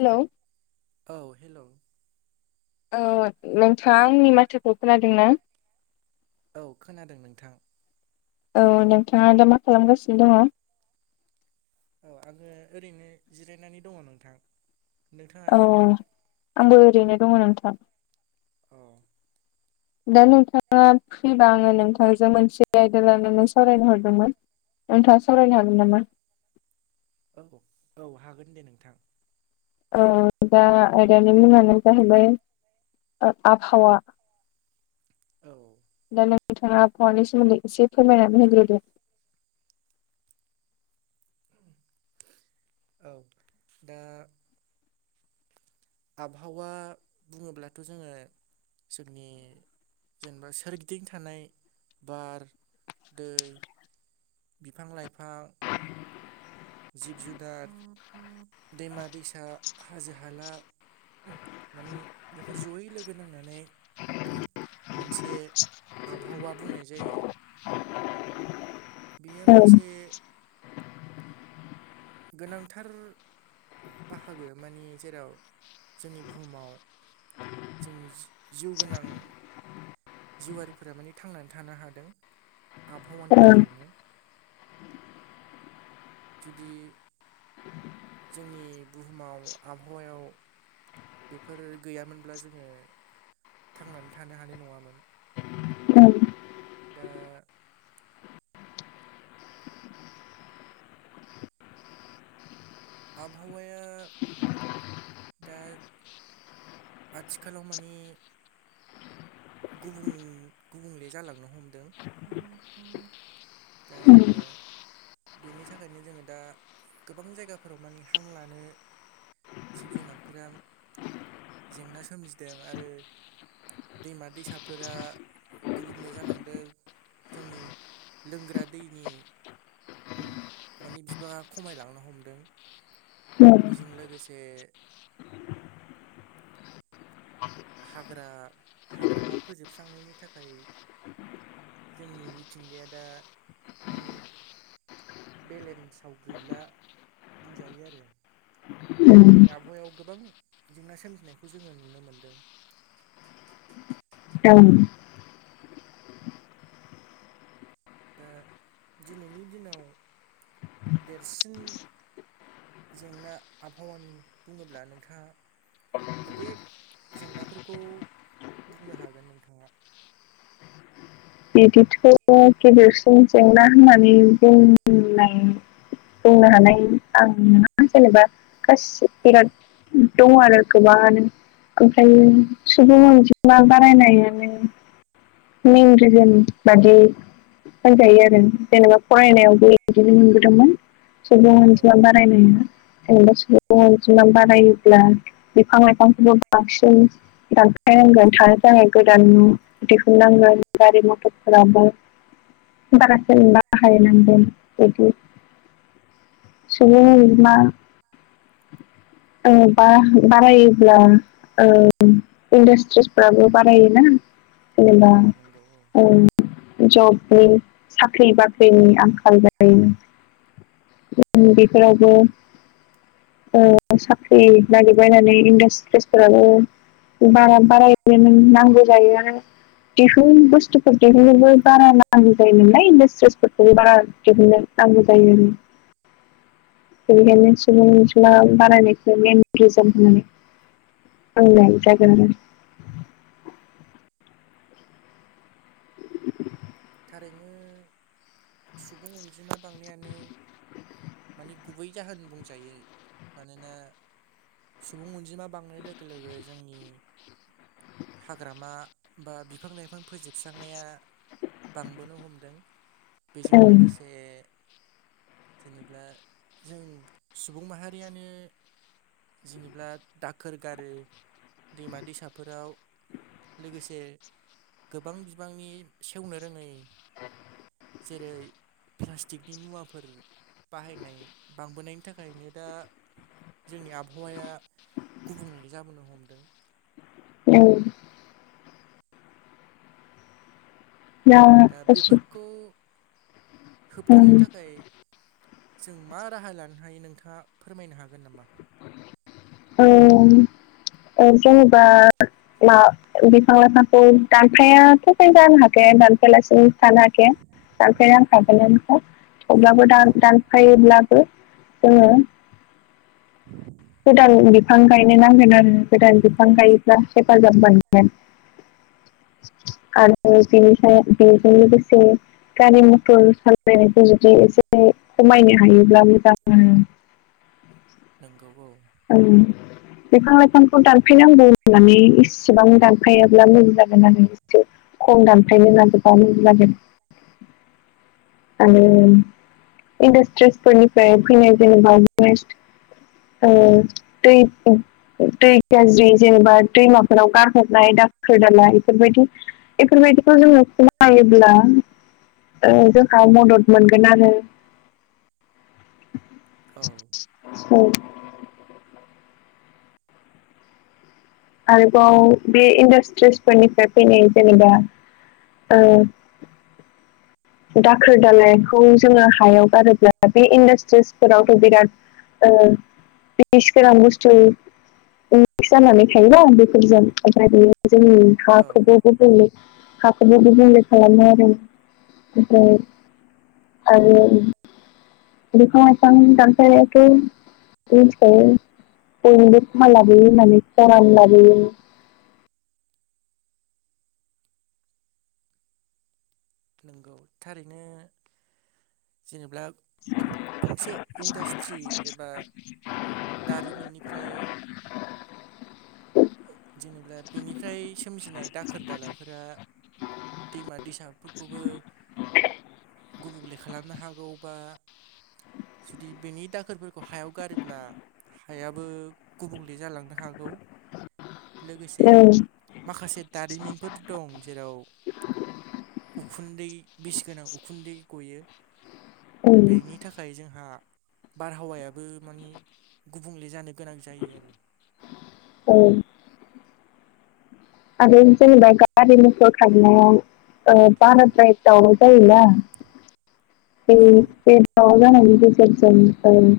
Hello औ hello औ नोंथाङा आंनि माथोखौ खोनादों ना? औ खोनादों नोंथां औ नोंथाङा दा मा खालामगासिनो दङ? औ आङो ओरैनो जिरायनानै दङ नोंथां औ नोंथाङालाय आंबो ओरैनो दङ नोंथां औ दा नोंथाङा फ्रिबा आङो नोंथांजों मोनसे आयदा लानानै सावरायनो हरदोंमोन नोंथाङा सावरायनो हागोन नामा? औ औ हागोन दे नोंथां औ दा आयदानि मुङानो जाहैबाय ओ आबहावा औ दा नोंथाङा आबहानि सोमोन्दै एसे फोरमायनानै होग्रोदो औ दा आबहावा बुङोब्लाथ' जोङो जोंनि जेनेबा सोरगिदिं थानाय बार दै बिफां लाइफां जिब जुनार दैमा दैसा हाजो हाला माने बेफोर जयै लोगो नांनानै मोनसे आबहावा बुंनाय जायो [inaudible] बेयो औ मोनसे गोनांथार बाहागो माने जेराव जोंनि बुहुमाव जोंनि जि-जिउ गोनां जिउआरिफोरा माने थांनानै थानो हादों आबहावानि थाखायनो जुदि जोंनि बुहुमाव आबहावायाव बेफोर गैयामोनब्ला जोङो थांनानै थानो हानाय नङामोन दा आबावाया दा आथिखालाव माने गुबुं गुबुंले जालांनो हमदों दा जोङो बेनि थाखायनो जोङो दा गोबां जायगाफोराव माने हां लानो जिब जुनारफोरा जेंना सोमजिदों आरो दैमा दैसाफोरा गुबुंले जालांदों जोंनि लोंग्रा दैनि ओम माने बिबाङा खमायलांनो हमदों बेजों लोगोसे हाग्रा हाग्रामा फोजोबस्रांनायनि थाखाय जोंनि मिथिंगाया दा मानि बेलेन्साव गैला बुंजायो आरो दा जोंनि आबहावायाव गोबां जेंना सोमजिनायखौ जोङो नुनो मोनदों [unintelligible] दा दिनैनि दिनाव देरसिन जेंना आबहावानि बुङोब्ला नोंथाङा बबे जेंनाफोरखौ बुंनो हागोन नोंथाङा बिदिथ' गेदेरसिन जेंना होननानै बुंनाय बुंनो हानाय आं ना जेनेबा गाससि औ बिराद। दं आरो गोबाङानो ओमफ्राय सुबुं अनजिमा बारायनायानो मेन औ रिजन। बादि होनजायो आरो जेनेबा फरायनायावबो बिदिनो मोनबोदोंमोन। सुबुं औ अनजिमा बारायनाया जेनेबा सुबुं अनजिमा बारायोब्ला बिफां लाइफांखौबो बांसिन दानफायनांगोन थानो थाखाय गोदान नांगोन गारि मथरफोराव ओमफाय बारा जेनेबा [inaudible] बेदि। सुबुं अनजिमा औ बा बारायोब्ला औ इन्डास्ट्रिसफ्राबो बारायोना जेनेबा औ नंगौ औ जबनि साख्रि बाख्रिनि आंखाल जायो। जों बेफोरावबो ओ साख्रि नागिरबायनानै इन्डास्ट्रिसफोराबो बारा बाराय नो नांगौ जायो आरो दिहुन बुस्थुफोर दिहुननोबो बारा नांगौ जायोमोन नालाय इन्डासट्रिसफोरखौबो बारा दिहुनो। नांगौ जायो बेनिखायनो सुबुं अन जिमा बारायनायखौ मेन रिजन औ होननानै आं [unintelligible] थारैनो सुबुं अनजिमा बांनायानो मानि गुबै जाहोन बुंजायो मानोना सुबुं अनजिमा बांनाय लोगो लोगो जोंनि हाग्रामा बा बिफां लाइफां फोजोबस्रांनाया बांबोनो हमदों बेजों आरो लोगोसे जेनेबा जों सुबुं माहारियानो जेनोब्ला दाखोर गारो दैमा दैसाफोराव लोगोसे गोबां बिबांनि सेवनो रोङै जेरै प्लास्टिकनि मुवाफोर बाहायनाय बांबोनायनि थाखायनो दा जोंनि आबहावाया गुबुंले जाबोनो हमदों। औ। दा [unintelligible] गु होबथानो ओम थाखाय जों मा राहा लानो हायो नोंथाङा फोरमायनो हागोन नामा? औ ओ जेनेबा मा बिफां लाइफांखौ दानफायाथ' जानो हाखाया दानफाया लासे थानो हा खाया दानफाय नांखागोनानोखा थेवब्लाबो दान औ दान फायोब्लाबो जोङो [inaudible] गोदान बिफां गायनो नांगोन आरो गोदान बिफां गायोब्ला हेफाजाब मोनगोन। आरो बेनिफ्राय बेजों लोगोसे गारि मथर सालायायनायखौ जुदि एसे खमायनो हायोब्ला मोजां। नोंगौ औ। औ। बिफां लाइफांखौ दानफायनांगौ होननानै इसेबां दानफायाब्ला मोजां जागोन आरो। एसे खम दानफायनो लायोब्ला मोजां जागोन। आरो इन्डास्ट्रिसफोरनिफ्राय फैनाय जेनेबा बिदिनो औ दै दै गाज्रि जेनेबा दैमाफोराव गारहरनाय दाखोर दाला एफोरबायदि एफोरबायदिखौ जोङो खोनायोब्ला ओ जोंहा मदद मोनगोन आरो औ औ। उम आरोबाव बे इन्डास्ट्रिसफोरनिफ्राय फैनाय जेनेबा ओ दाखोर दालायखौ जोङो हायाव गारोब्ला बे इन्डास्ट्रिसफोरावथ' बिराद ओ बिस गोनां बुस्थु मिख्स जानानै थायोबा बेफोरजों ओमफ्राय बियो जोंनि औ हाखौबो गुबुंले हाखौबो गुबुंले खालामो आरो। ओमफ्राय आरो बिफा-लायफां दानफायबाथ' मिथिखायो बयनिबो खहा लाबोयो होननानै खरान लाबोयो। नंगौ थारैनो जेनेब्ला मोनसे इन्डास्ट्रि एबा दारिमिननिफ्राय जेनेब्ला बेनिफ्राय सोमजिनाय दाखोर दालाफोरा दैमा दैसाफोरखौबो गुबुंले खालामनो हागौ बा जुदि बेनि दाखोरफोरखौ हायाव गारोब्ला हायाबो गुबुंले जालांनो हागौ लोगोसे ओं माखासे दारिमिनफोर दं। जेराव उखुन्दै बिस गोनां उखुन्दै गयो ओं बेनि बेनि थाखाय जोंहा बारहावायाबो मानि गुबुंले जानो गोनां जायो आरो औ। आरो जेनेबा गारि मथर खारनायाव ओ औ बाराद्राय दावाव जायो ना बे औ बे दावराव जानायनि गेजेरजों ओं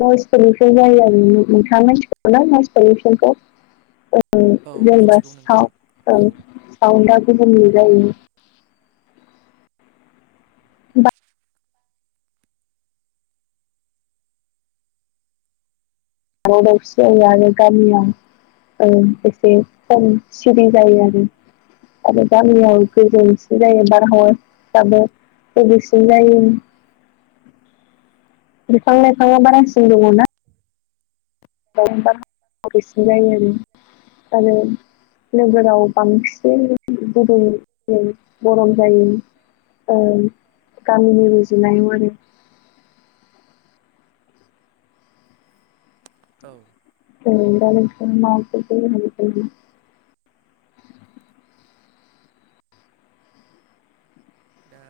बयस फोरनिफ्राय जायो आरो नों नोंथाङा मिथिखागौना [unintelligible] ओ औ जेनेबा मिथिगौ सा नोंथां ओ औ साउन्डआ गुबुंले जायो। दावराव दावसि जायो आरो गामियाव औ एसे खम सिरि जायो आरो। आरो गामियाव गोजोन सिन जायो बारहावाफ्राबो गेबेंसिन जायो। बिफां लाइफाङा औ बारासिन दङना [unintelligible] सिन जायो आरो। आरो नोगोराव बांसिनै गुदुं गरम जायो। ओ गामिनि रुजुनायाव आरो औ। [unintelligible] दा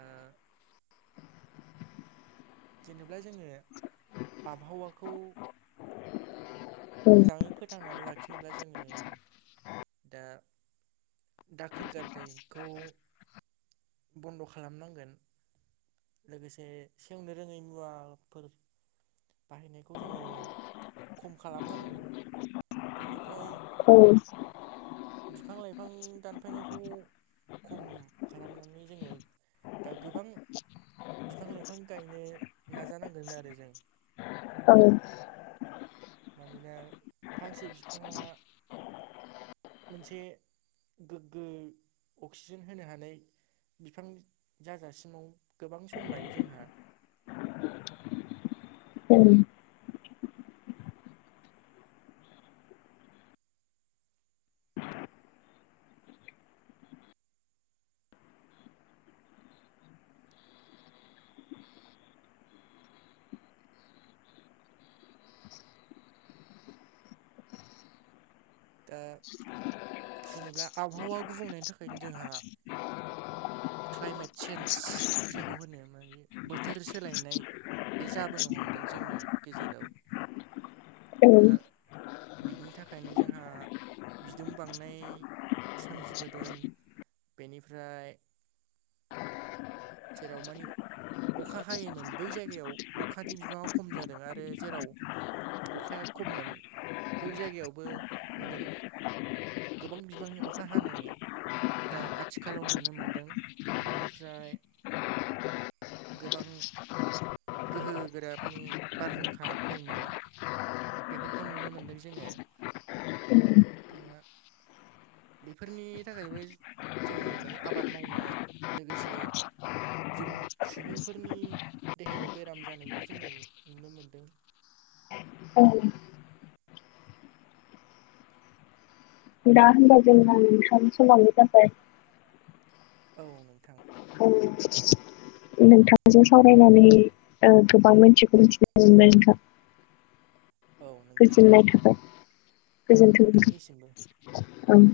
जेनेब्ला जोङो आबहावाखौ मोजाङै फोथांनानै लाखिनोब्ला जोङो दा दाखोर गारनायखौ बन्द' खालामनांगोन। लोगोसे सेवनो रोङै मुवाफोर बाहायनायखौ जोङो खम खालामनांगोन बेनिफ्राय औ बिफां लाइफां दानफायनायखौ खम खालामनानै जोङो दा गोबां बिफां लाइफां गायनो नाजानांगोन आरो जों औ मानोना फांसे बिफाङा मोनसे गोग्गो अक्सिजेन होनो हानाय बिफां जाजासिमाव गोबां सम लायो जोंहा औ। दा जेनेबा आबहावा गुबुंनायनि थाखायनो जोंहा क्लाइमेट सेन्ज जायखौ होनो माने बोथोर सोलायनाय बे जाबोनो हमदों। जोंनि गेजेराव ओं दा बिनि थाखायनो जोंहा बिदुं बांनाय सोमजिबोदों। बेनिफ्राय जेराव मानि अखा हायोमोन बै जायगायाव अखानि बिबाङा खम जादों आरो जेराव अखाया खममोन बै जायगायावबो माने गोबां बिबांनि अखा हानाय दा आथिखालाव नुनो मोनदों। बेनिफ्राय गोबां गोहो गोरा माने बारहुंखा फैनाय बेफोरखौ नुनो मोनदों जोङो दा बेफोरनि थाखायबो जोंनि माने आबाद मावनाय लोगोसे जों सुबुंफोरनि देहायाव बेराम जानायबो जोङो नुनो मोनदों। औ। दा होनबा जोंहा नोंथां सामाबो जाबाय औ नोंथां। औ। नोंथांजों सावरायनानै ओ गोबां मिथियैखौ मिथिनो मोनबाय नोंथां। औ नोंथां गोजोननाय थाबाय औ गोजोनथों नोंथांनिसिमबो नोंथां। ओं